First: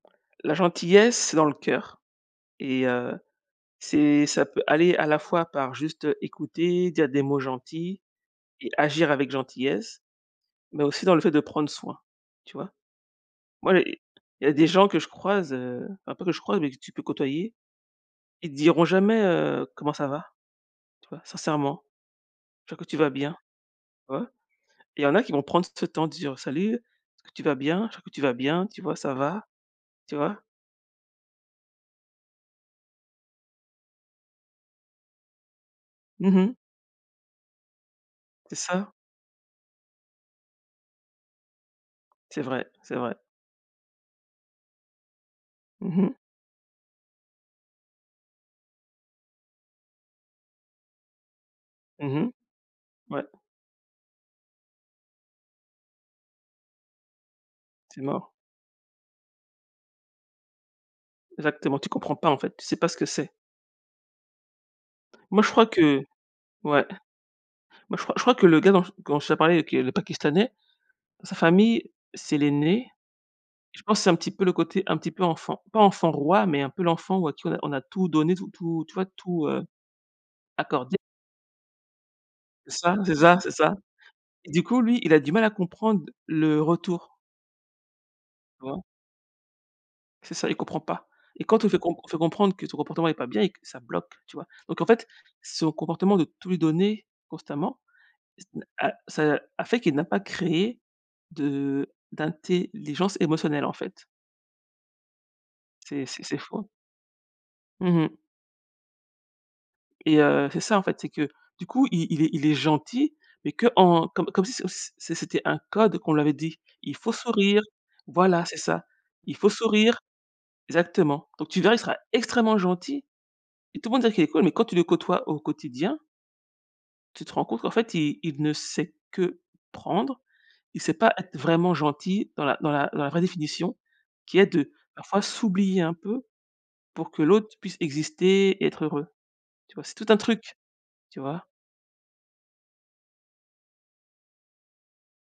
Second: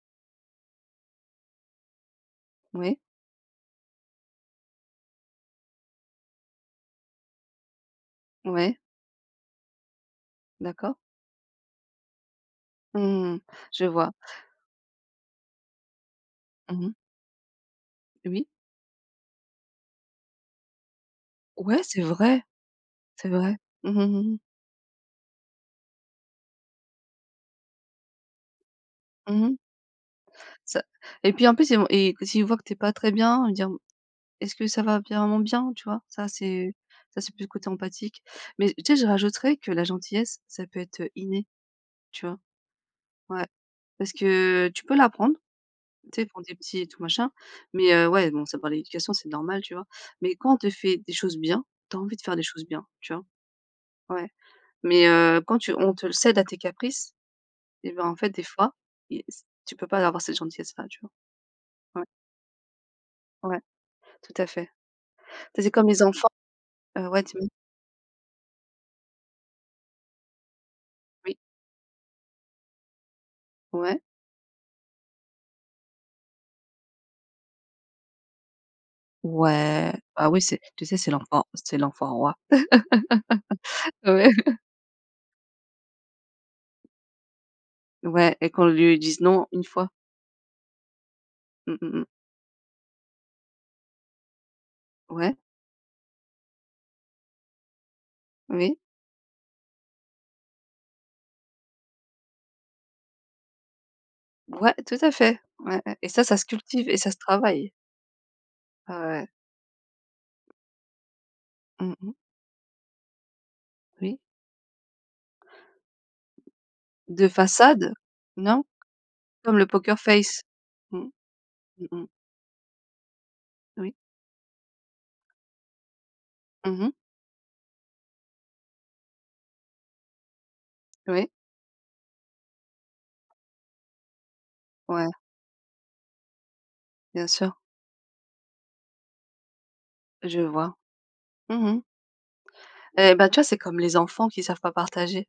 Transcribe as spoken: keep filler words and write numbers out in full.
La gentillesse, c'est dans le cœur et Oui. heu, c'est ça peut aller à la fois par juste, heu, écouter, dire des mots gentils et Ouais. agir avec gentillesse mais D'accord. aussi dans le fait de prendre soin, tu vois? Mmh mh, Moi il je y a vois. il y a des gens que je croise, heu, ah pas que je croise mais que Mmh tu mh. peux côtoyer, Oui. ils te diront jamais: «Heu, comment ça va», tu vois? Ouais, Sincèrement, c'est vrai, ils croient que tu vas c'est bien, vrai. Mmh tu vois? mh mh. Et il y en a qui vont prendre ce temps dire: «Salut, est-ce tu vas bien? Je crois que tu vas bien, tu vois, ça va» Mmh mh. tu vois? Ca et puis, en plus, il v et quand il voit que tu es pas très bien, il va dire: «Est-ce que ça va vraiment bien?» Tu vois? Ça, Mmh mh. c'est ça c'est plus le côté empathique. C'est Mais tu ça. sais? Je rajouterais que la gentillesse ça peut être, heu, inné, tu vois? C'est vrai, c'est vrai. Ouais, parce que tu peux l'apprendre, Mmh mh. tu sais, pour tes petits et tout machin, mais heu, ouais, bon, ça dépend de l'éducation, c'est normal, tu vois? Mais quand on te fait des choses bien, tu as envie Mmh de mh, faire des choses bien, tu vois? ouais. Ouais mais heu, quand tu on te le cède à tes caprices, et C'est bien, en fait, mort. des fois, tu peux pas avoir cette gentillesse-là, tu vois? Exactement, tu Ouais. comprends pas, en fait, tu sais pas ce que c'est. Ouais, tout à fait. Tu Moi, je sais, crois c'est comme que les enfants ouais. heu, ouais, dis-moi. Moi, je crois je crois que le gars dont je dont je parlais, qui est le pakistanais, sa Oui. famille, c'est l'aîné, et je pense Ouais. c'est un petit peu le côté un petit peu enfant pas enfant roi mais un peu l'enfant à qui on a tout on a tout donné, tout, tu vois? Tout heu, Ouais, bah, oui, c'est tu accordé. sais? C'est l'enfant c'est l'enfant roi. C'est ça, c'est ça, c'est ça. Ouais. Du coup, lui, il a du mal à comprendre le retour. Ouais et Tu qu'on vois? lui dise: «Non» une fois. C'est ça, il comprend pas, et quand on Mmh fait mh comprendre mh. on fait comprendre que son comportement est pas bien et que ça bloque, tu vois? Donc en fait, Ouais. son comportement de tout lui donner constamment, ce n'est Oui. a ça fait qu'il n'a pas créé de d'intelligence émotionnelle, en fait. Ouais, tout à fait, ouais, ouais C'est et et c'est ça ça c'est se fou, hein. cultive et ça se travaille. Mmh mh. Ouais. Et heu, c'est ça, en fait, c'est que du coup Mmh il mh. il il est il est gentil mais qu'en Oui. comme si comme si, c'était un c'était un code qu'on lui avait dit. Il faut De sourire façade, voilà c'est non? ça. Il faut Comme le poker sourire face. Mmh. exactement, donc tu verras, il Mmh sera mh. extrêmement gentil, et tout Oui. monde va dire qu'il est cool mais quand tu le côtoies au quotidien. Mmh mh. Tu te rends compte qu'en fait, il il ne sait que prendre, il sait pas Ouais. être vraiment gentil dans la dans la dans la vraie définition qui est de Ouais. parfois s'oublier un peu pour que Bien sûr. l'autre puisse exister et être heureux. Tu vois? C'est tout un Je truc, vois. tu vois? Mmh mh. Eh ben, tu vois? C'est comme les enfants qui savent pas partager.